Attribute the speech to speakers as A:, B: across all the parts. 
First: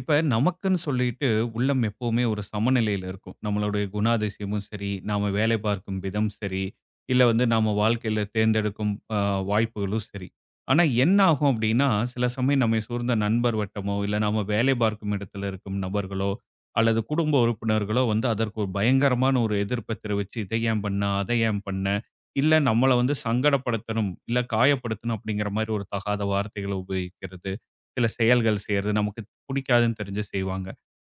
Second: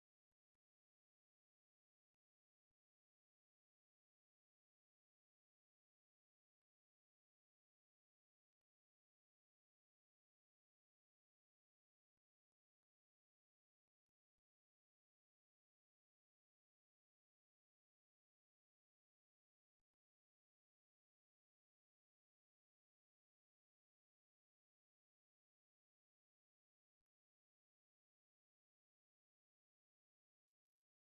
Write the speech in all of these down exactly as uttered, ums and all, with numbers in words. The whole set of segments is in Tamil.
A: இப்ப நமக்குன்னு சொல்லிட்டு உள்ளம் எப்பவுமே ஒரு சமநிலையில இருக்கும். நம்மளுடைய குணாதிசயமும் சரி, நாம வேலை பார்க்கும் விதம் சரி, இல்ல வந்து நாம வாழ்க்கையில தேர்ந்தெடுக்கும் அ வாய்ப்புகளும் சரி. ஆனா என்ன ஆகும் அப்டின்னா, சில சமயம் நம்மை சூழ்ந்த நண்பர் வட்டமோ, இல்ல நாம வேலை பார்க்கும் இடத்துல இருக்கும் நபர்களோ, அல்லது குடும்ப உறுப்பினர்களோ வந்து அதற்கு ஒரு பயங்கரமான ஒரு எதிர்ப்ப தெரிவிச்சு, "இதை ஏன் பண்ண? அதை ஏன் பண்ண?" இல்ல நம்மள வந்து சங்கடப்படுத்தணும், இல்ல காயப்படுத்தணும் அப்டிங்கிற மாரி ஒரு தகாத வார்த்தைகள உபயோகிக்கிறது. சில செயல்கள் செய்றது, நமக்கு புடிக்காதுன்னு தெரிஞ்சு செய்வாங்க.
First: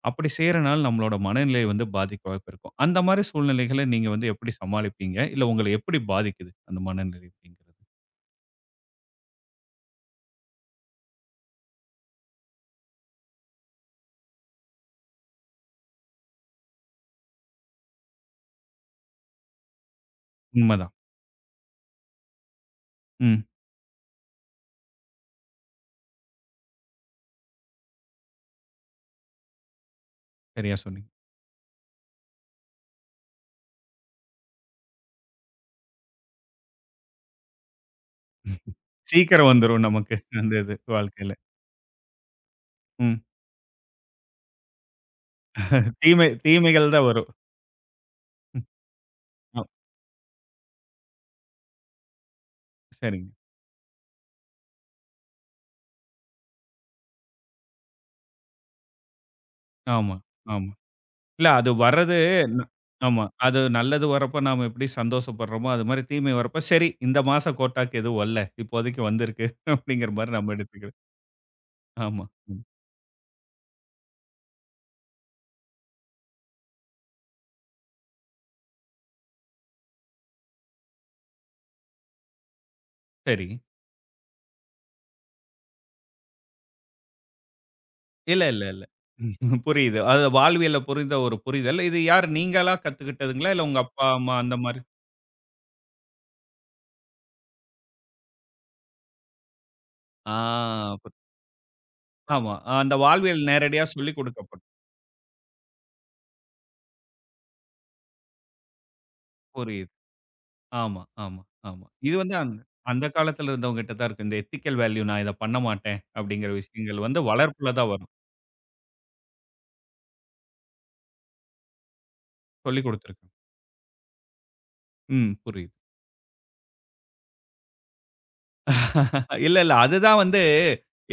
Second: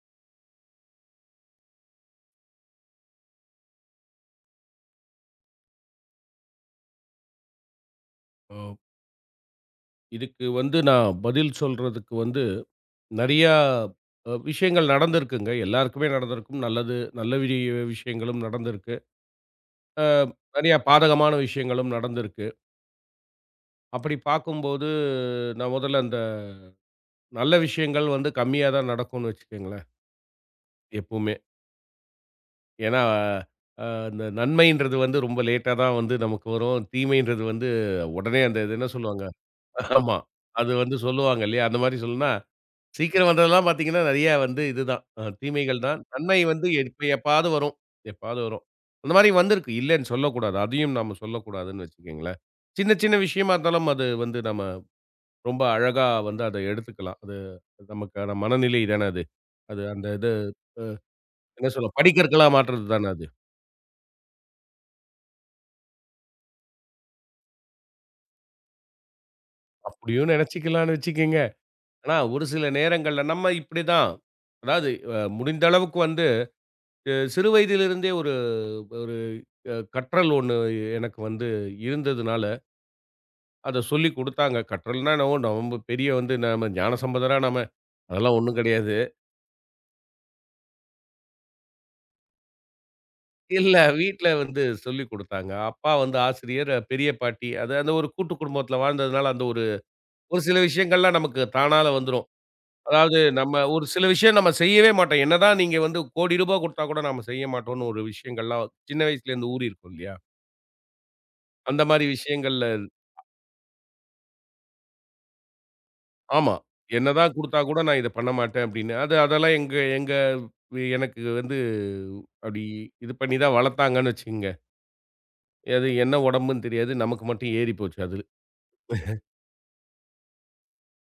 A: அப்படி செய்றனால நம்மளோட மனநிலை வந்து பாதிக்க வாய்ப்பு இருக்கும். அந்த மாரி சூழ்நிலைகள நீங்க வந்து எப்படி சமாளிப்பீங்க? இல்ல உங்கள எப்படி பாதிக்குது அந்த மனநிலை அப்படிங்கிறது?
B: ஓ! இதுக்கு வந்து நான் பதில் சொல்றதுக்கு வந்து நெறையா அ விஷயங்கள் நடந்திருக்குங்க. எல்லாருக்குமே நடந்திருக்கும். நல்லது நல்ல வி விஷயங்களும் நடந்திருக்கு. அ நெறையா
A: உண்மதான்.
B: பாதகமான விஷயங்களும் நடந்திருக்கு.
A: ம்.
B: அப்படி பார்க்கும்போது, நான் முதல்ல அந்த நல்ல விஷயங்கள் வந்து கம்மியா தான் நடக்கும்னு வச்சுக்கங்களேன்,
A: சரியா சொன்னீங்க.
B: எப்பவுமே. ஏன்னா, அ இந்த நன்மைன்றது வந்து ரொம்ப லேட்டா தான் வந்து நமக்கு வரும். தீமைன்றது வந்து உடனே அந்த இது என்ன சொல்லுவாங்க?
A: சீக்கிரம் வந்துரும் நமக்கு
B: ஆமா.
A: அந்த
B: அது
A: இது
B: வந்து
A: வாழ்க்கையில.
B: சொல்லுவாங்க இல்லையா? அந்த மாரி சொல்லுனா
A: ம்.
B: சீக்கிரம் வந்ததெல்லாம் பார்த்தீங்கன்னா, நெறையா வந்து இதுதான். அ தீமைகள் தான்.
A: தீமை
B: நன்மை வந்து
A: தீமைகள்
B: எப்ப
A: தான் வரும்.
B: எப்பாவது வரும். எப்பாவது வரும்.
A: ம்.
B: அந்த மாரி
A: ஆ
B: வந்திருக்கு. இல்லன்னு சொல்லக்கூடாது. அதையும் நாம சொல்லக்கூடாதுன்னு வச்சுக்கங்களேன். சின்ன, சின்ன
A: சரிங்க.
B: விஷயமா இருந்தாலும் அது வந்து நம்ம ரொம்ப அழகா வந்து அத எடுத்துக்கலாம். அது நமக்கான மனநிலை தான அது. அது அந்த
A: ஆமா,
B: இது
A: ஆமா. இல்ல அது
B: என்ன சொல்ல
A: வர்றது
B: படிக்கற்களா
A: ந
B: மாற்றுறது தான
A: ஆமா.
B: அது.
A: அது நல்லது வரப்ப நாம எப்படி சந்தோஷப்படுறோமோ, அது மாரி தீமை வரப்ப சரி இந்த மாச கோட்டாக்கு எதுவும் வல்ல. இப்போதைக்கு வந்திருக்கு அப்படிங்கிற
B: அப்படியும்
A: மாரி நம்ம
B: நெனச்சுக்கலான்னு
A: எடுத்துக்கணும்.
B: வச்சுக்கங்க. ஆனா
A: ஆமா.
B: ஒரு
A: ம்.
B: சில நேரங்கள்ல நம்ம இப்படிதான். அதாவது அ முடிந்த அளவுக்கு வந்து அ சிறு வயதிலிருந்தே ஒரு ஒரு அ கற்றல் ஒண்ணு எனக்கு வந்து இருந்ததுனால,
A: சரி.
B: அத சொல்லிக் குடுத்தாங்க. கற்றல்னா என்னவோ நம்ம பெரிய வந்து நம்ம ஞானசம்பந்தரா நாம அதெல்லாம்
A: இல்ல,
B: ஒண்ணும்
A: இல்ல, இல்ல.
B: கிடையாது.
A: புரியுது. அது வாழ்வியல்ல புரிந்த ஒரு புரிதல். இது யார் நீங்களா கத்துக்கிட்டதுங்களா? இல்ல
B: இல்ல
A: உங்க அப்பா,
B: வீட்ல
A: அம்மா அந்த
B: வந்து
A: மாரி?
B: சொல்லிக் குடுத்தாங்க. அப்பா வந்து ஆசிரியர், அஹ், பெரிய பாட்டி அது அந்த ஒரு கூட்டு குடும்பத்தில வாழ்ந்ததுனால, அந்த ஒரு
A: ஆ
B: ஒரு சில
A: பு
B: விஷயங்கள்லாம் நமக்கு தானால வந்துரும்.
A: ஆமா. ஆஹ் அந்த
B: அதாவது
A: வாழ்வியல்
B: நம்ம
A: நேரடியா
B: ஒரு சில
A: சொல்லிக்
B: விஷயம் நம்ம
A: குடுக்கப்படும்.
B: செய்யவே மாட்டோம். என்னதான் நீங்க வந்து கோடி ரூபாய் குடுத்தா கூட நாம செய்ய மாட்டோம்னு ஒரு விஷயங்கள்லாம் சின்ன வயசுலேருந்து
A: புரியுது.
B: ஊறியிருக்கும் இல்லையா?
A: ஆமா, ஆமா,
B: அந்த
A: ஆமா.
B: மாரி
A: இது வந்து அந்த
B: விஷயங்கள்ல
A: அந்த காலத்துல இருந்தவங்ககிட்ட தான் இருக்கு. இந்த எத்திக்கல் வேல்யூ நான் இத பண்ண மாட்டேன், அப்படிங்கிற
B: ஆமா.
A: விஷயங்கள் வந்து
B: என்னதான் குடுத்தா
A: வளர்ப்புல
B: கூட
A: தான்
B: நான்
A: வரும்.
B: இத பண்ண மாட்டேன் அப்படின்னு. அது அதெல்லாம் எங்க எங்க எனக்கு வந்து அப்படி
A: சொல்லிக்
B: இது
A: குடுத்துருக்காங்க.
B: பண்ணி தான் வளர்த்தாங்கன்னு வச்சுக்கங்க.
A: ம். புரியுது.
B: அது என்ன உடம்புன்னு தெரியாது. நமக்கு மட்டும் ஏறி போச்சு அது.
A: இல்ல, இல்ல. அதுதான் வந்து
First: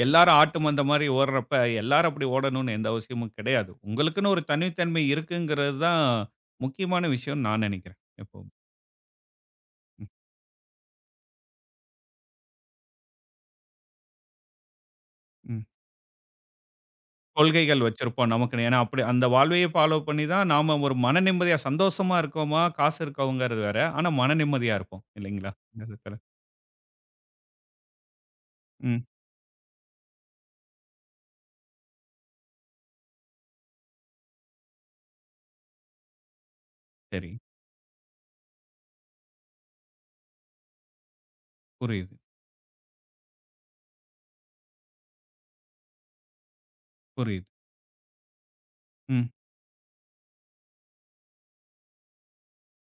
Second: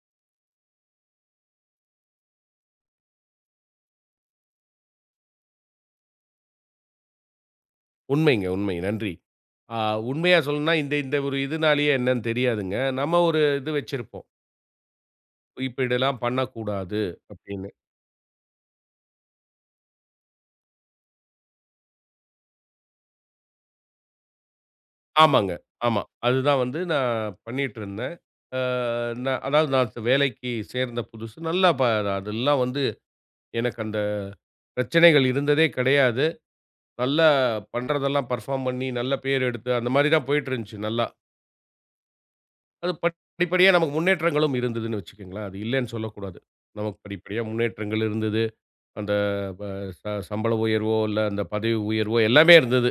A: எல்லாரும் ஆட்டு மந்த மாரி ஓடுறப்ப, எல்லாரும் அப்படி ஓடணும்னு எந்த அவசியமும் கிடையாது. உங்களுக்குன்னு ஒரு தனித்தன்மை இருக்குங்கிறது தான் முக்கியமான விஷயம்னு நான் நெனைக்கிறேன்.
B: உண்மைங்க
A: எப்பவும்.
B: உண்மை. நன்றி. ஆ
A: ம்,
B: உண்மையா சொல்லணும்னா இந்த இந்த ஒரு இதுனாலேயே என்னன்னு தெரியாதுங்க. நம்ம ஒரு இது வச்சிருப்போம்.
A: ம்.
B: இப்படிலாம் பண்ணக்கூடாது அப்படின்னு.
A: கொள்கைகள் வச்சிருப்போம் நமக்குன்னு. ஏன்னா, அப்படி அந்த வாழ்வையே ஃபாலோ பண்ணி தான் நாம ஒரு மன நிம்மதியா சந்தோஷமா இருக்கோமா, காசு இருக்கோங்கிறது வேற. ஆனா மன நிம்மதியா இருப்போம். இல்லைங்களா?
B: ஆமாங்க.
A: இந்த
B: ஆமா.
A: இடத்துல.
B: அதுதான் வந்து நான் பண்ணிட்டுருந்தேன். ஆ
A: ம்.
B: நான் அதாவது நான் வேலைக்கு சேர்ந்த புதுசு நல்லா ப அதெல்லாம் வந்து எனக்கு அந்த பிரச்சனைகள் இருந்ததே கிடையாது. நல்லா
A: சரி.
B: பண்றதெல்லாம் பெர்ஃபார்ம் பண்ணி, நல்ல பேர் எடுத்து, அந்த மாரி தான் போயிட்டுருந்துச்சு நல்லா.
A: புரியுது,
B: அது படிப்படியா நமக்கு முன்னேற்றங்களும் இருந்ததுன்னு வச்சுக்கங்களேன். அது இல்லன்னு சொல்லக்கூடாது. நமக்கு படிப்படியா
A: புரியுது.
B: முன்னேற்றங்கள் இருந்தது. அந்த
A: ம்.
B: ப ச சம்பள உயர்வோ, இல்ல அந்த பதவி உயர்வோ எல்லாமே இருந்தது.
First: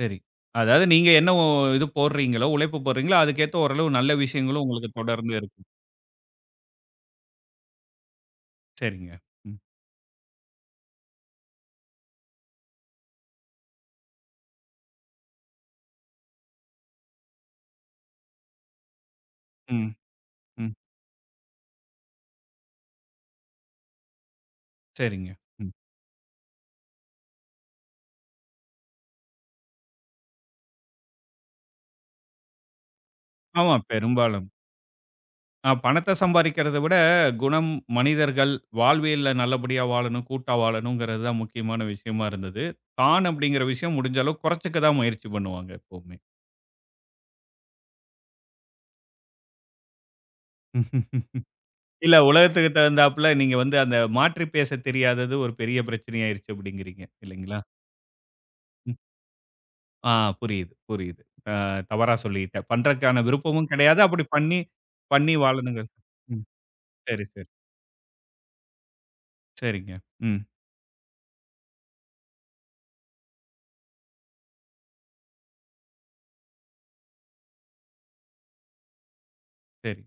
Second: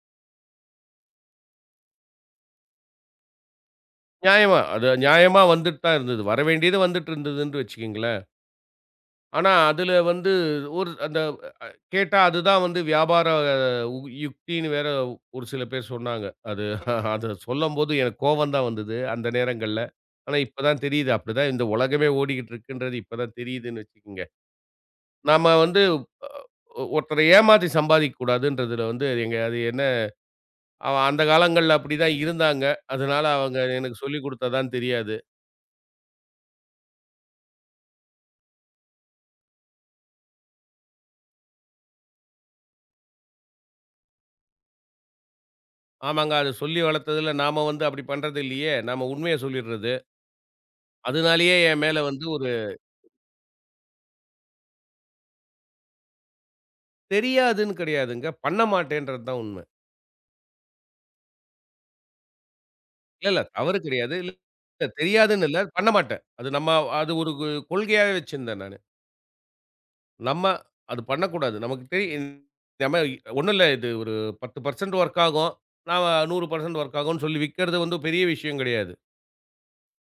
A: சரி. அதாவது நீங்க என்ன ஒ இது போடுறீங்களோ, உழைப்பு போடுறீங்களோ, அதுக்கேத்த ஓரளவு நல்ல
B: நியாயமா,
A: விஷயங்களும்
B: அது
A: உங்களுக்கு தொடர்ந்து
B: நியாயமா
A: இருக்கும்.
B: வந்துட்டு தான் இருந்தது. வரவேண்டியது வந்துட்டு இருந்ததுன்னு வச்சுக்கங்களேன்.
A: சரிங்க.
B: ஆனா,
A: ம்.
B: அதுல வந்து ஒரு அந்த கேட்டா, அதுதான் வந்து வியாபார உ யுக்தின்னு வேற ஒரு சில பேர் சொன்னாங்க. அது அத சொல்லம்போது எனக்கு கோவம் தான் வந்தது, அந்த நேரங்கள்ல.
A: ம்,
B: ஆனா, இப்ப
A: ம்.
B: தான் தெரியுது. அப்படிதான் இந்த உலகமே ஓடிக்கிட்டு இருக்குன்றது இப்ப தான் தெரியுதுன்னு வச்சுக்கங்க.
A: சரிங்க.
B: நாம
A: ம்.
B: வந்து அ ஒருத்தர ஏமாத்தி சம்பாதிக்க கூடாதுன்றதுல வந்து எங்க அது என்ன அவன் அந்த காலங்கள்ல அப்படிதான் இருந்தாங்க. அதனால அவங்க
A: ஆமா,
B: எனக்கு சொல்லிக்
A: பெரும்பாலும்.
B: குடுத்ததான்னு தெரியாது.
A: அ பணத்த சம்பாரிக்கிறத விட, குணம், மனிதர்கள், வாழ்வியல்ல நல்லபடியா வாழணும், கூட்டா வாழணுங்கிறது தான் முக்கியமான விஷயமா இருந்தது. தான் அப்படிங்கிற விஷயம் முடிஞ்ச அளவு குறைச்சுக்க தான் முயற்சி பண்ணுவாங்க எப்பவுமே.
B: ஆமாங்க, அது சொல்லி வளர்த்ததுல நாம வந்து அப்படி பண்றது இல்லையே! நாம உண்மைய சொல்லிர்றது.
A: ம்ஹும்.
B: அதனாலேயே என் மேல
A: இல்ல
B: வந்து ஒரு
A: உலகத்துக்கு தகுந்தாப்புல நீங்க வந்து அந்த மாற்றி பேச தெரியாதது ஒரு பெரிய பிரச்சனையாயிருச்சு அப்படிங்கிறீங்க, இல்லைங்களா?
B: தெரியாதுன்னு கிடையாதுங்க. பண்ண
A: ம்.
B: மாட்டேன்றது தான் உண்ம.
A: ஆ புரியுது, புரியுது. அ தவறா சொல்லிட்டேன். பண்றதுக்கான
B: இல்ல, இல்ல
A: விருப்பமும்
B: தவறு
A: கிடையாது.
B: கிடையாது.
A: அப்படி
B: இல்ல
A: பண்ணி
B: இல்ல,
A: பண்ணி
B: தெரியாதுன்னு இல்ல. பண்ண
A: வாழணுங்கிறது.
B: மாட்டேன்.
A: ம்.
B: அது நம்ம அது
A: சரி,
B: ஒரு
A: சரி.
B: கு கொள்கையாவே வச்சிருந்தேன் நானு.
A: சரிங்க. ம்.
B: நம்ம அது பண்ணக்கூடாது. நமக்கு தெரி நம்ம ஒண்ணும் இல்ல இது ஒரு பத்து சதவீதம் ஒர்க் ஆகும். நான் நூறு சதவீதம் ஒர்க் ஆகும்ன்னு சொல்லி விக்கிறது வந்து பெரிய விஷயம் கிடையாது.
A: சரி.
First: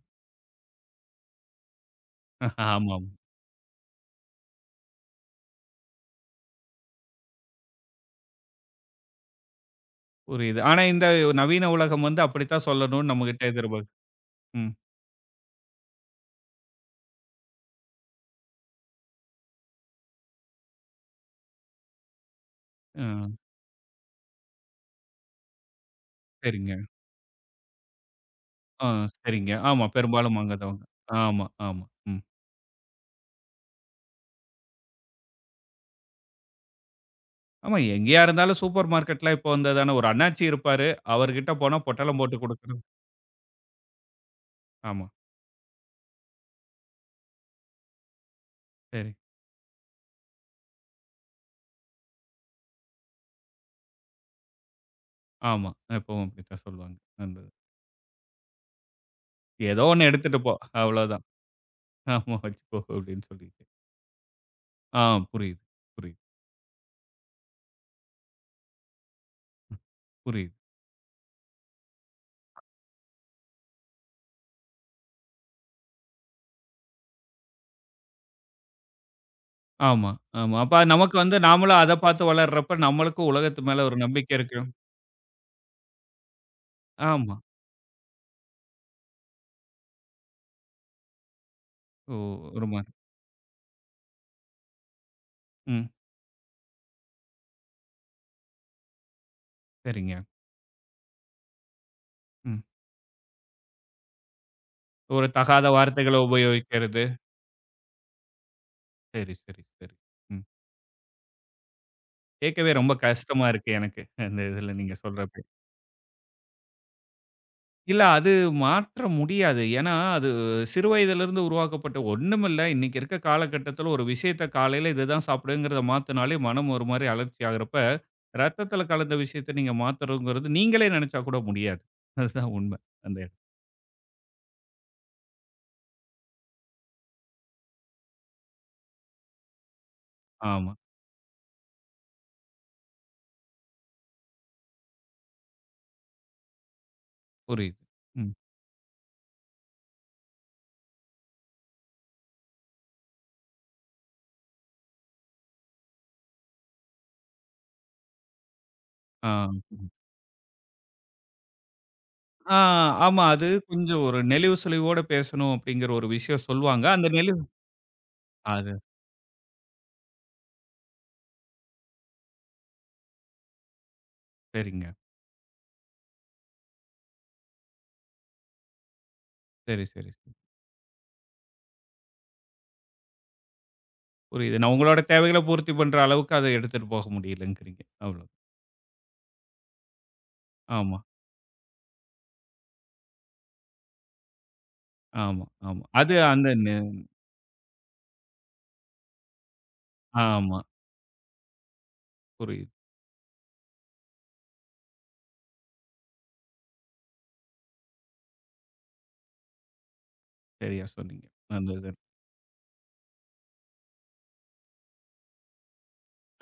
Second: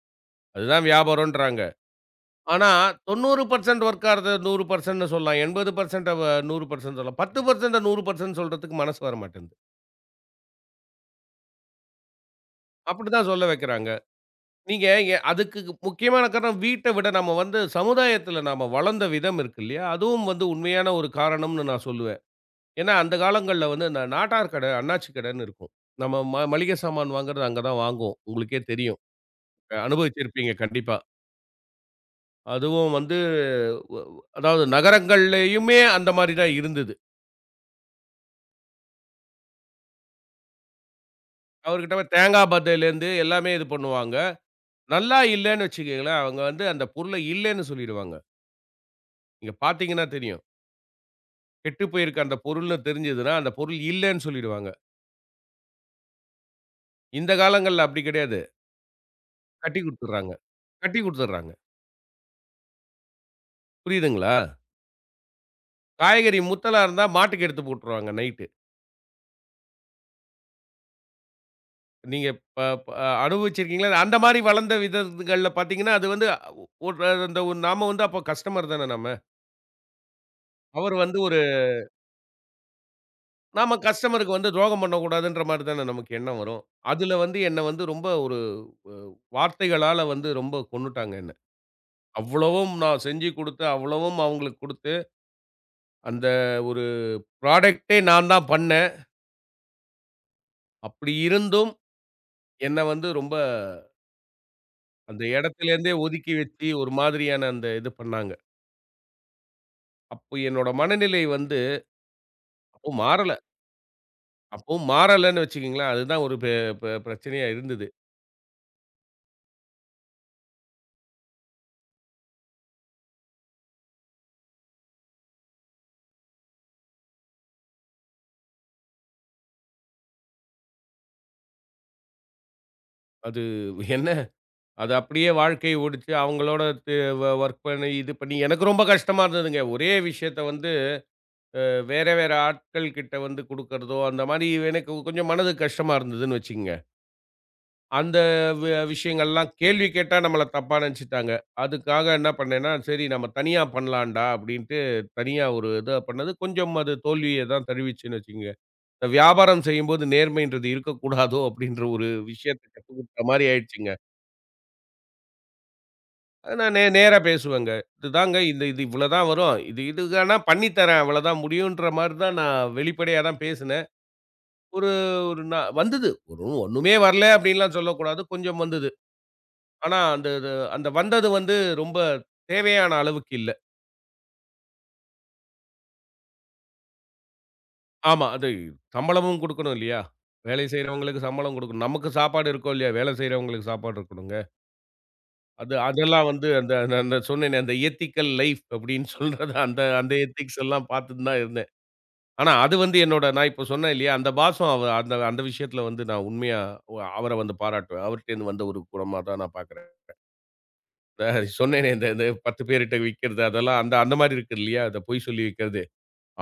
B: அதுதான் வியாபாரம்ன்றாங்க. ஆனா
A: ஆமாம்.
B: தொண்ணூறு சதவீதம் ஒர்க் ஆறத நூறு சதவீதம் ன்னு சொல்லலாம். எண்பது சதவீதம் நூறு சதவீதம் சொல்லலாம். பத்து சதவீதம் நூறு சதவீதம் சொல்றதுக்கு மனசு வர மாட்டேன்து.
A: புரியுது. ஆனா, இந்த நவீன உலகம் வந்து அப்படித்தான் சொல்லணும்னு
B: அப்படிதான்
A: நம்மகிட்ட
B: சொல்ல
A: எதிர்பார்க்
B: வைக்கிறாங்க.
A: ம்.
B: நீங்க எ அதுக்கு முக்கியமான காரணம் வீட்ட விட நம்ம வந்து சமுதாயத்தில நாம வளர்ந்த விதம் இருக்கு இல்லையா? அதுவும் வந்து உண்மையான ஒரு காரணம்னு நான் சொல்லுவேன். ஏன்னா, அந்த
A: அ
B: காலங்கள்ல வந்து இந்த நாட்டார் கடை, அண்ணாச்சி கடைன்னு இருக்கும். நம்ம ம
A: சரிங்க.
B: மளிகை சாமான் வாங்குறது அங்க தான் வாங்குவோம். உங்களுக்கே
A: ஆ
B: தெரியும்.
A: சரிங்க.
B: அஹ்
A: ஆமா. பெரும்பாலும்
B: அனுபவிச்சிருப்பீங்க
A: அங்க தான்.
B: கண்டிப்பா.
A: ஆமா, ஆமா. ம்.
B: அதுவும் வந்து வ் அதாவது நகரங்கள்லயுமே அந்த மாரி தான் இருந்தது.
A: ஆமா. எங்கேயா இருந்தாலும் சூப்பர் மார்க்கெட்லாம் இப்போ வந்ததுதானே. ஒரு அண்ணாச்சி இருப்பாரு. அவர்கிட்ட போனா
B: அவர்கிட்ட போய்
A: பொட்டலம் போட்டு
B: தேங்காய்
A: குடுக்கணும்.
B: பத்தையிலேருந்து எல்லாமே இது பண்ணுவாங்க.
A: ஆமா.
B: நல்லா இல்லன்னு வச்சுக்கங்களேன், அவங்க வந்து அந்த பொருள இல்லன்னு சொல்லிடுவாங்க.
A: சரி.
B: நீங்க பார்த்தீங்கன்னா தெரியும். கெட்டு போயிருக்க அந்த பொருள்னு தெரிஞ்சதுன்னா, அந்த பொருள் இல்லன்னு சொல்லிடுவாங்க.
A: ஆமா. எப்பவும் அப்படித்தான் சொல்லுவாங்க.
B: இந்த
A: அந்த
B: காலங்கள்ல அப்படி கிடையாது. கட்டி
A: ஏதோ ஒண்ணு
B: குடுத்துடுறாங்க.
A: எடுத்துட்டு போ.
B: கட்டி
A: அவ்வளோதான்.
B: குடுத்துடுறாங்க.
A: ஆமா வச்சுக்கோ அப்படின்னு சொல்லிட்டு.
B: புரியுதுங்களா?
A: ஆ புரியுது, புரியுது.
B: காய்கறி முத்தலா இருந்தா மாட்டுக்கு எடுத்து போட்டுருவாங்க நைட்டு.
A: ம். புரியுது.
B: நீங்க ப ப அனுபவிச்சிருக்கீங்களா? அந்த மாரி வளர்ந்த விதங்கள்ல பார்த்தீங்கன்னா, அது வந்து ஒரு அந்த ஒரு- நாம வந்து அப்போ கஸ்டமர் தானே நம்ம.
A: ஆமா, ஆமா. அப்ப
B: அவர்
A: நமக்கு
B: வந்து
A: வந்து
B: ஒரு
A: நாமளும் அத பார்த்து வளர்றப்ப நம்மளுக்கும் உலகத்து
B: நாம
A: மேல ஒரு நம்பிக்கை
B: கஸ்டமருக்கு வந்து
A: இருக்கு.
B: துரோகம் பண்ணக்கூடாதுன்ற மாரி தானே நமக்கு எண்ணம் வரும். அதுல
A: ஆமா.
B: வந்து என்ன வந்து ரொம்ப ஒரு அ வார்த்தைகளால வந்து ரொம்ப கொன்னுட்டாங்க என்ன.
A: ஓ! ஒரு
B: அவ்வளவும்
A: மாரி.
B: நான் செஞ்சு குடுத்து, அவ்வளவும் அவங்களுக்கு குடுத்து
A: ம்.
B: அந்த ஒரு ப்ராடக்ட்டே நான் தான் பண்ணேன்.
A: சரிங்க.
B: அப்படி இருந்தும்,
A: ம்.
B: என்ன வந்து ரொம்ப அந்த
A: ஒரு தகாத
B: இடத்திலேருந்தே
A: வார்த்தைகள
B: ஒதுக்கி வச்சு, ஒரு
A: உபயோகிக்கிறது.
B: மாதிரியான அந்த இது பண்ணாங்க.
A: சரி, சரி, சரி.
B: அப்போ
A: ம்.
B: என்னோட மனநிலை வந்து
A: கேட்கவே ரொம்ப
B: அப்பவும் மாறல.
A: கஷ்டமா இருக்கு எனக்கு. அந்த இதில
B: அப்பவும்
A: நீங்க சொல்றப்ப.
B: மாறலன்னு வச்சுக்கங்களேன். அதுதான் ஒரு பெ பெ பிரச்சனையா இருந்தது.
A: இல்ல அது மாற்ற முடியாது. ஏன்னா, அது சிறு வயதிலிருந்து உருவாக்கப்பட்ட ஒண்ணுமில்ல. இன்னைக்கு இருக்க காலகட்டத்தில ஒரு விஷயத்த காலையில இதுதான் சாப்பிடுங்கிறத மாத்துனாலே மனம் ஒரு மாரி அலர்ச்சி ஆகுறப்ப, ரத்தத்தில கலந்த விஷயத்த நீங்க மாத்தணுங்கிறது நீங்களே நினைச்சா கூட முடியாது. அதுதான் உண்ம. அந்த இடம்.
B: அது என்ன, அது அப்படியே வாழ்க்கை ஓடுச்சு. அவங்களோட து வ வொர்க் பண்ணி, இது பண்ணி எனக்கு ரொம்ப கஷ்டமா இருந்ததுங்க. ஒரே விஷயத்த வந்து
A: ஆமா.
B: வேற வேற ஆட்கள் கிட்ட வந்து குடுக்கறதோ, அந்த மாரி எனக்கு கொஞ்சம் மனதுக்கு கஷ்டமா இருந்ததுன்னு வச்சுக்கங்க.
A: புரியுது.
B: அந்த
A: ம்.
B: வி விஷயங்கள்லாம் கேள்வி கேட்டா நம்மள தப்பா நெனச்சுட்டாங்க. அதுக்காக என்ன பண்ணேன்னா, சரி நம்ம தனியா பண்ணலான்டா அப்படின்ட்டு தனியா ஒரு இத பண்ணது. கொஞ்சம் அது தோல்விய தான் தழுவிச்சுன்னு வச்சுக்கங்க. இந்த
A: ஆ.
B: வியாபாரம் செய்யும்போது நேர்மைன்றது இருக்கக்கூடாதோ அப்படின்ற ஒரு
A: ஆ,
B: விஷயத்த
A: ஆமா.
B: கத்துக்கிட்ட
A: அது
B: மாரி ஆயிடுச்சுங்க.
A: கொஞ்சம் ஒரு நெளிவு சுளிவோட பேசணும் அப்படிங்கிற ஒரு விஷயம்
B: அது நான் நே
A: சொல்லுவாங்க. அந்த
B: நேரா
A: நெளிவு
B: பேசுவேங்க. இதுதாங்க இந்த
A: அது
B: இது இவ்வளதான் வரும். இது இதுக்கானா பண்ணி தரேன். அவ்வளதான் முடியுன்ற மாரி தான் நான் வெளிப்படையா தான் பேசினேன்.
A: சரிங்க.
B: ஒரு ஒரு நா வந்தது. ஒரு ஒண்ணுமே வரல அப்படின்லாம் சொல்லக்கூடாது. கொஞ்சம் வந்தது.
A: சரி,
B: ஆனா,
A: சரி,
B: அந்த
A: சரி.
B: இது அந்த வந்தது வந்து ரொம்ப தேவையான அளவுக்கு இல்ல.
A: புரியுது. நான் உங்களோட தேவைகள பூர்த்தி பண்ற அளவுக்கு அத எடுத்துட்டு போக முடியலங்கிறீங்க. அவ்வளோ.
B: ஆமா. அது சம்பளமும் குடுக்கணும் இல்லையா? வேலை
A: ஆமா,
B: செய்றவங்களுக்கு சம்பளம் குடுக்கணும். நமக்கு சாப்பாடு இருக்கோ இல்லையா, வேலை செய்றவங்களுக்கு சாப்பாடு இருக்கணுங்க.
A: ஆமா,
B: அது
A: ஆமா. அது
B: அதெல்லாம்
A: அந்த
B: வந்து
A: நெ
B: அந்த அந்த அந்த சொன்னேனே அந்த எத்திக்கல் லைஃப் அப்படின்னு சொல்றது அந்த அந்த
A: ஆமா.
B: எத்திக்ஸ் எல்லாம் பார்த்துட்டு தான் இருந்தேன். ஆனா,
A: புரியுது.
B: அது வந்து என்னோட நான் இப்போ சொன்னேன் இல்லையா, அந்த பாஸும் அவ அந்த அந்த விஷயத்தில வந்து நான் உண்மையா ஒ அவர வந்து பாராட்டுவேன். அவர்ட்டேருந்து வந்த ஒரு குணமா தான் நான் பார்க்குறேன்.
A: சரியா சொன்னீங்க.
B: இந்த
A: அந்த
B: சொன்னேனே
A: இது.
B: இந்த இந்த பத்து பேர்ட்ட விக்கிறது அதெல்லாம் அந்த அந்த மாரி இருக்கு இல்லையா? அத பொய் சொல்லி விக்கிறது.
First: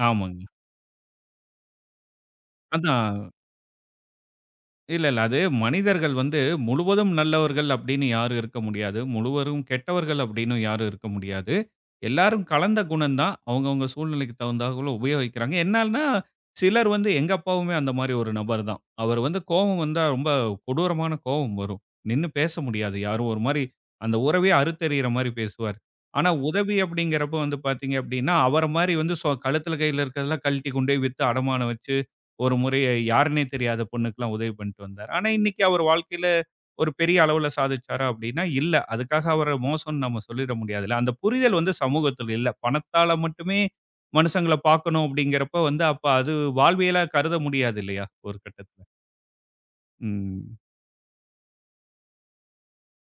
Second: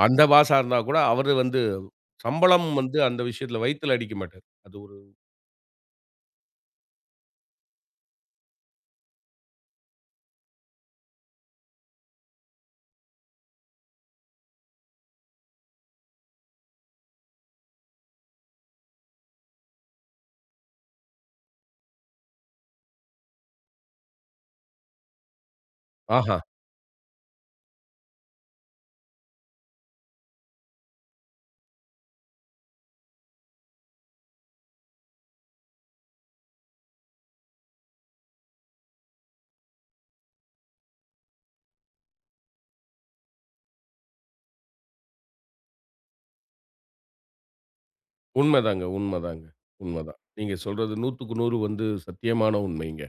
B: அந்த
A: ஆமாங்க.
B: பாஷா இருந்தா கூட, அவரு வந்து சம்பளம் வந்து
A: அதான்
B: அந்த விஷயத்துல வயித்துல அடிக்க மாட்டாரு. அது ஒரு
A: இல்ல, இல்ல. அது மனிதர்கள் வந்து முழுவதும் நல்லவர்கள் அப்படின்னு யாரும் இருக்க முடியாது. முழுவதும் கெட்டவர்கள் அப்படின்னு யாரும் இருக்க முடியாது. எல்லாரும் கலந்த குணம் தான். அவங்கவங்க சூழ்நிலைக்கு தகுந்தாப்புல உபயோகிக்கிறாங்க. என்னன்னா, சிலர் வந்து எங்க அப்பாவுமே அந்த மாரி ஒரு நபர் தான். அவர் வந்து கோவம் வந்தா ரொம்ப கொடூரமான கோவம் வரும். நின்னு பேச முடியாது. யாரும் ஒரு மாரி அந்த உறவையே அறுத்தெறியிற மாரி பேசுவார். ஆனா,
B: ஆஹா!
A: உதவி அப்படிங்கிறப்ப வந்து பார்த்தீங்க அப்படின்னா, அவர மாரி வந்து சொ கழுத்தில கையில இருக்கிறதெல்லாம் கழட்டி கொண்டு போய் வித்து அடமானம் வச்சு ஒரு முறை யாருன்னே தெரியாத பொண்ணுக்குலாம் உதவி பண்ணிட்டு வந்தாரு. ஆனா, இன்னைக்கு அவர் வாழ்க்கையில ஒரு பெரிய அளவுல சாதிச்சாரா அப்படின்னா, இல்ல. அதுக்காக அவர மோசம்ன்னு நம்ம சொல்லிட முடியாதுல்ல. அந்த புரிதல் வந்து சமூகத்துல இல்ல. பணத்தால மட்டுமே மனுஷங்கள பார்க்கணும் அப்படிங்கிறப்ப வந்து, அப்ப அது வாழ்வியலா கருத முடியாது இல்லையா? ஒரு கட்டத்துல.
B: உண்மதாங்க, உண்மதாங்க, உண்மதான். நீங்க
A: ம்.
B: சொல்றது நூத்துக்கு நூறு வந்து சத்தியமான உண்மைங்க.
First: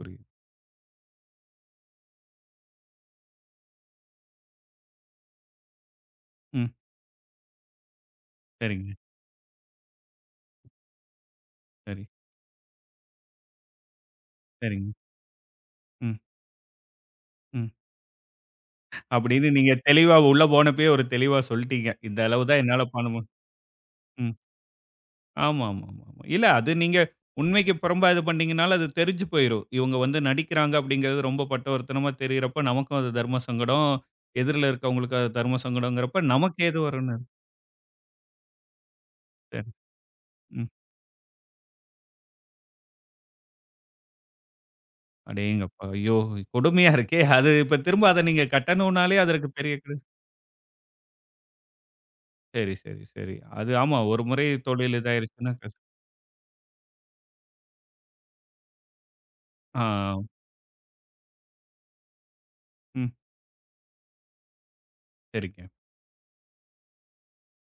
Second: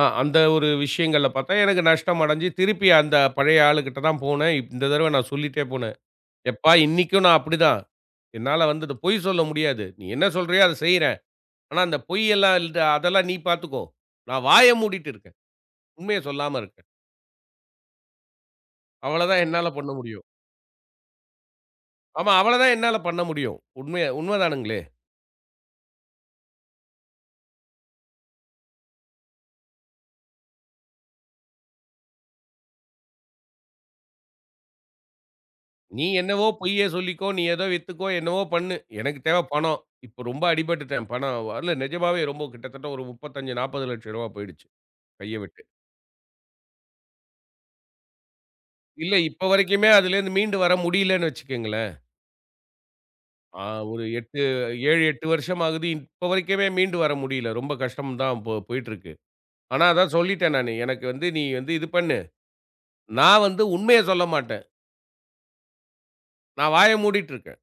B: ஆ அந்த ஒரு விஷயங்கள்ல பார்த்தா எனக்கு நஷ்டம் அடைஞ்சு, திருப்பி அந்த பழைய ஆளுகிட்ட தான் போனேன். இந்த தடவ நான் சொல்லிட்டே போனேன்.
A: ம்.
B: "எப்பா இன்னைக்கும் நான் அப்படிதான். என்னால வந்து
A: சரிங்க.
B: இந்த பொய் சொல்ல முடியாது. நீ என்ன சொல்றியோ அத செய்றேன். ஆனா அந்த
A: சரி,
B: பொய் எல்லாம் இல்ல அதெல்லாம் நீ பார்த்துக்கோ. நான் வாய
A: சரிங்க.
B: மூடிட்டு இருக்கேன்.
A: ம்,
B: உண்மைய சொல்லாம இருக்கேன்.
A: ம்.
B: அவ்வளதான்
A: அப்படின்னு
B: என்னால
A: நீங்க
B: பண்ண
A: தெளிவா
B: முடியும்."
A: உள்ள போனப்பயே ஒரு தெளிவா சொல்ட்டீங்க. இந்த
B: ஆமா.
A: அளவு தான்
B: அவளதான்
A: என்னால
B: என்னால
A: பண்ண
B: பண்ண
A: முடியும்.
B: முடியும். உண்மை
A: ம்.
B: உண்மதானுங்களே!
A: ஆமாமாமாமா. இல்ல அது நீங்க உண்மைக்கு புறம்பா இது பண்ணீங்கனாலும், அது தெரிஞ்சு போயிரும். இவங்க வந்து நடிக்கிறாங்க அப்படிங்கிறது ரொம்ப பட்டவர்த்தனமா தெரியறப்ப, நமக்கும் அது தர்ம சங்கடம். எதிர்ல இருக்கவங்களுக்கு அது தர்ம
B: நீ
A: சங்கடம்ங்கிறப்ப,
B: என்னவோ
A: நமக்கு ஏது
B: பொய்ய
A: வரும்னு
B: சொல்லிக்கோ, நீ ஏதோ வித்துக்கோ, என்னவோ பண்ணு. எனக்கு தேவை
A: தெரியும்.
B: பணம். இப்போ ரொம்ப
A: ம்.
B: அடிபட்டுட்டேன். பணம் இல்ல நிஜமாவே ரொம்ப கிட்டத்தட்ட ஒரு முப்பத்தி ஐந்து, நாற்பது லட்சம் ரூவா போயிடுச்சு. கைய விட்டு.
A: அடேங்கப்பா! ஐயோ! கொடுமையா இருக்கே! அது இப்ப திரும்ப அத நீங்க
B: இல்ல
A: கட்டணும்னாலே
B: இப்ப
A: அதற்கு பெரிய
B: வரைக்குமே
A: கடு
B: அதுலேருந்து மீண்டு வர முடியலன்னு வச்சுக்கங்களேன்.
A: சரி, சரி, சரி.
B: ஆ
A: அது ஆமா.
B: ஒரு
A: ஒரு
B: எட்டு,
A: முறை தொழில்
B: ஏழு, எட்டு
A: இதாயிருச்சுன்னா
B: வருஷம்
A: கஷ்டம்.
B: ஆகுது. இப்ப வரைக்குமே மீண்டு வர முடியல. ரொம்ப கஷ்டம் தான் போ போயிட்டுருக்கு.
A: ஆ.
B: ஆனா அதான் சொல்லிட்டேன் நானு. எனக்கு வந்து நீ வந்து இது பண்ணு.
A: ம்.
B: நான் வந்து உண்மைய சொல்ல மாட்டேன்.
A: சரிங்க.
B: நான் வாய மூடிட்டு இருக்கேன்.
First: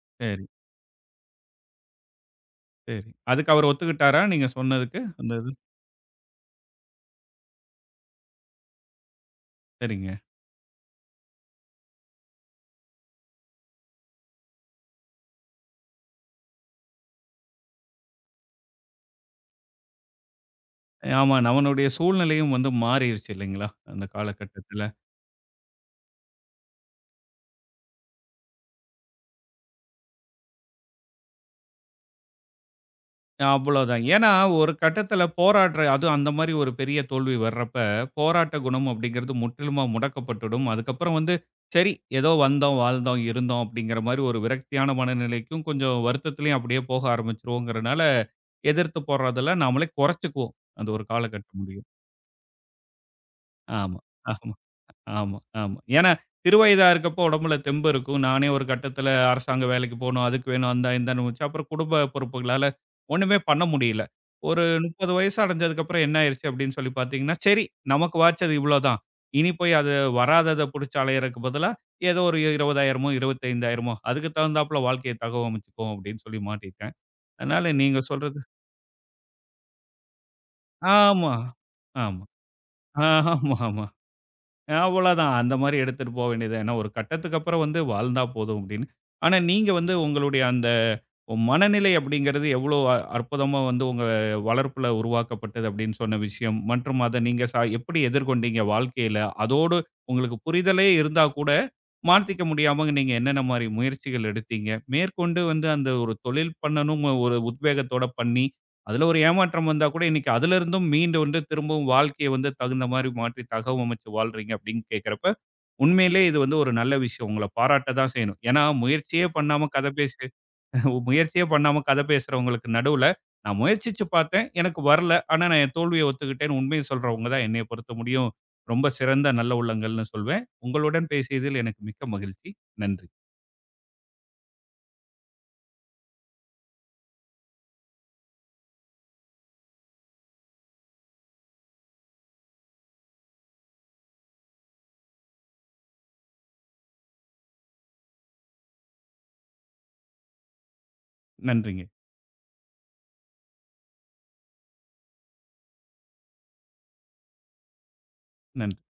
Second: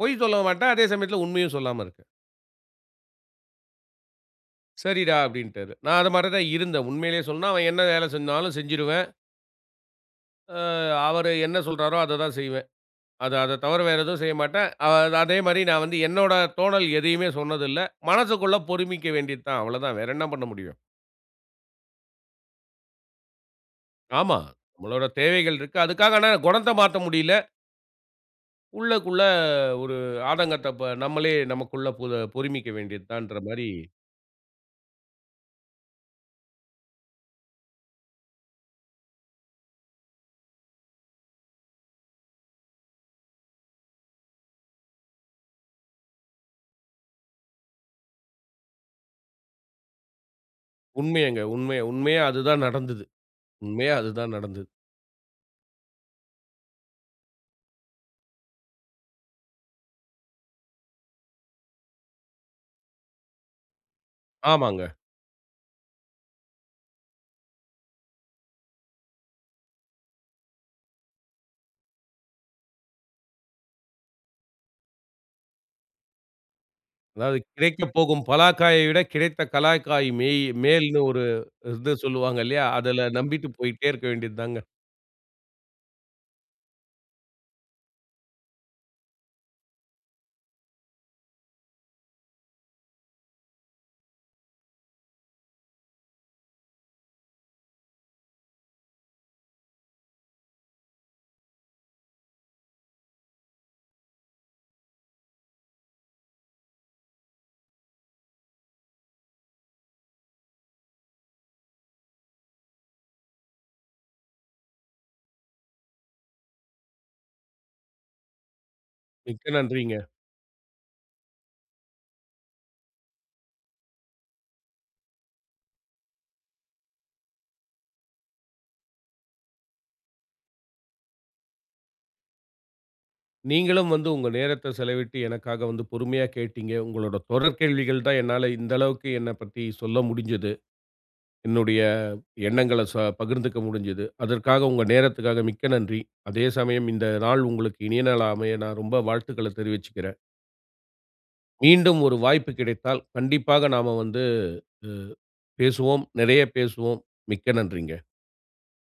B: பொய் சொல்ல
A: சரி,
B: மாட்டேன். அதே சமயத்தில உண்மையும் சொல்லாம இருக்கேன்.
A: சரி. அதுக்கு அவரு ஒத்துக்கிட்டாரா? நீங்க சொன்னதுக்கு
B: சரிடா
A: அந்த இது?
B: அப்படின்ட்டாரு. நான் அது மாரி தான் இருந்தேன். உண்மையிலேயே சொல்லணும்னா, அவன் என்ன வேலை சொன்னாலும் செஞ்சுருவேன்.
A: சரிங்க.
B: அ அவரு என்ன சொல்றாரோ அத தான் செய்வேன். அத அத தவிர வேற எதுவும் செய்ய மாட்டேன். அ அதே மாரி நான் வந்து என்னோட தோணல் எதையுமே சொன்னதில்ல. மனசுக்குள்ள பொறுமிக்க வேண்டியது தான். அவ்வளதான். வேற என்ன பண்ண முடியும்?
A: ஆமா. நம்மளுடைய சூழ்நிலையும் வந்து மாறிருச்சு இல்லைங்களா? அந்த
B: ஆமா.
A: காலகட்டத்தில.
B: நம்மளோட தேவைகள் இருக்கு. அதுக்காக ஆனா குணத்த மாத்த முடியல. உள்ளக்குள்ள ஒரு ஆதங்கத்த ப நம்மளே நமக்குள்ள பொ பொறுமிக்க வேண்டியது தான்ற மாரி
A: அவ்வளோதான். ஏன்னா, ஒரு கட்டத்தில போராடுற அதுவும் அந்த மாரி ஒரு பெரிய தோல்வி வர்றப்ப, போராட்ட குணம் அப்படிங்கிறது முற்றிலுமா முடக்கப்பட்டுடும். அதுக்கப்புறம் வந்து, சரி ஏதோ வந்தோம், வாழ்ந்தோம், இருந்தோம் அப்படிங்கிற மாரி ஒரு விரக்தியான மனநிலைக்கும், கொஞ்சம் வருத்தத்திலயும் அப்படியே போக ஆரம்பிச்சுருவோங்கிறனால, எதிர்த்து போடுறதெல்லாம் நாமளே குறைச்சுக்குவோம். அந்த ஒரு
B: உண்மையங்க.
A: காலகட்டம்
B: உண்மைய
A: முடியும்.
B: உண்மையா அதுதான் நடந்தது. உண்மையா
A: ஆமா,
B: அதுதான்
A: ஆமா.
B: நடந்தது.
A: ஆமா, ஆமா. ஏன்னா, சிறுவயதா இருக்கப்போ உடம்புல தெம்பு இருக்கும். நானே ஒரு கட்டத்தில அரசாங்க வேலைக்கு போணும், அதுக்கு வேணும், அந்தா இந்தான்னு வச்சு, அப்புறம் குடும்ப பொறுப்புகளால ஒண்ணுமே பண்ண முடியல. ஒரு
B: ஆமாங்க.
A: முப்பது வயசு அடைஞ்சதுக்கப்புறம் என்ன ஆயிருச்சு அப்படின்னு சொல்லி பார்த்தீங்கன்னா, சரி நமக்கு வாச்சது இவ்வளோதான். இனி போய் அது வராதத புடிச்சு அலையறக்கு பதிலா, ஏதோ ஒரு 20,000மோ, 25,000மோ அதுக்கு தகுந்தாப்புல வாழ்க்கைய தகவமைச்சுக்குவோம் அப்படின்னு சொல்லி மாட்டிட்டேன்.
B: அதாவது
A: அதனால
B: கிடைக்கப்
A: நீங்க
B: போகும்
A: சொல்றது
B: பலாக்காயை விட கிடைத்த கலாய்க்காய் மேய் மேல்ன்னு ஒரு
A: ஆமா,
B: இது
A: ஆமா.
B: சொல்லுவாங்க இல்லையா? அதுல நம்பிட்டு
A: ஆமா, ஆமா.
B: போயிட்டே இருக்க வேண்டியது தாங்க.
A: அவ்வளதான். அந்த மாரி எடுத்துட்டு போ வேண்டியது தான். ஏன்னா, ஒரு கட்டத்துக்கு அப்புறம் வந்து வாழ்ந்தா போதும் அப்படின்னு. ஆனா, நீங்க வந்து உங்களுடைய அந்த மனநிலை அப்படிங்கிறது எவ்வளோ அ அற்புதமா வந்து உங்க வளர்ப்புல உருவாக்கப்பட்டது அப்படின்னு சொன்ன விஷயம், மற்றும் அத நீங்க ச எப்படி எதிர்கொண்டீங்க வாழ்க்கையில? அதோடு உங்களுக்கு புரிதலே இருந்தா கூட, மாத்திக்க முடியாம நீங்க என்னென்ன மாரி முயற்சிகள் எடுத்தீங்க? மேற்கொண்டு வந்து அந்த ஒரு தொழில் பண்ணணும் ஒரு உத்வேகத்தோட பண்ணி, அதுல ஒரு ஏமாற்றம் வந்தா கூட இன்னைக்கு அதுல இருந்தும் மீண்டு வந்து திரும்பவும் வாழ்க்கைய வந்து தகுந்த மாரி மாற்றி தகவமைச்சு வாழ்றீங்க அப்படின்னு கேட்கிறப்ப, உண்மையிலேயே இது வந்து ஒரு நல்ல விஷயம். உங்கள பாராட்ட தான் செய்யணும். ஏன்னா முயற்சியே
B: மிக்க
A: பண்ணாம கதை
B: நன்றிங்க.
A: பேசி முயற்சியே பண்ணாம கதை பேசுறவங்களுக்கு நடுவுல, நான் முயற்சிச்சு பார்த்தேன். எனக்கு வரல. ஆனா நான் என் தோல்விய ஒத்துக்கிட்டேன்னு உண்மைய சொல்றவங்க தான் என்னைய பொறுத்த முடியும் ரொம்ப சிறந்த நல்ல உள்ளங்கள்னு சொல்வேன். உங்களுடன் பேசியதில் எனக்கு மிக்க மகிழ்ச்சி. நன்றி.
B: நீங்களும் வந்து உங்க நேரத்த செலவிட்டு எனக்காக வந்து பொறுமையா கேட்டீங்க. உங்களோட தொடர் கேள்விகள் தான் என்னால இந்த அளவுக்கு என்னப் பத்தி சொல்ல முடிஞ்சது. என்னுடைய எண்ணங்கள ச பகிர்ந்துக்க முடிஞ்சது. அதற்காக உங்க நேரத்துக்காக மிக்க நன்றி. அதே சமயம் இந்த நாள் உங்களுக்கு இனிய நாளா அமைய நான் ரொம்ப வாழ்த்துக்கள தெரிவிச்சுக்கிறேன்.
A: நன்றிங்க.
B: மீண்டும் ஒரு வாய்ப்பு கிடைத்தால், கண்டிப்பாக நாம வந்து, அ பேசுவோம். நிறைய பேசுவோம். மிக்க நன்றிங்க.
A: நன்றி.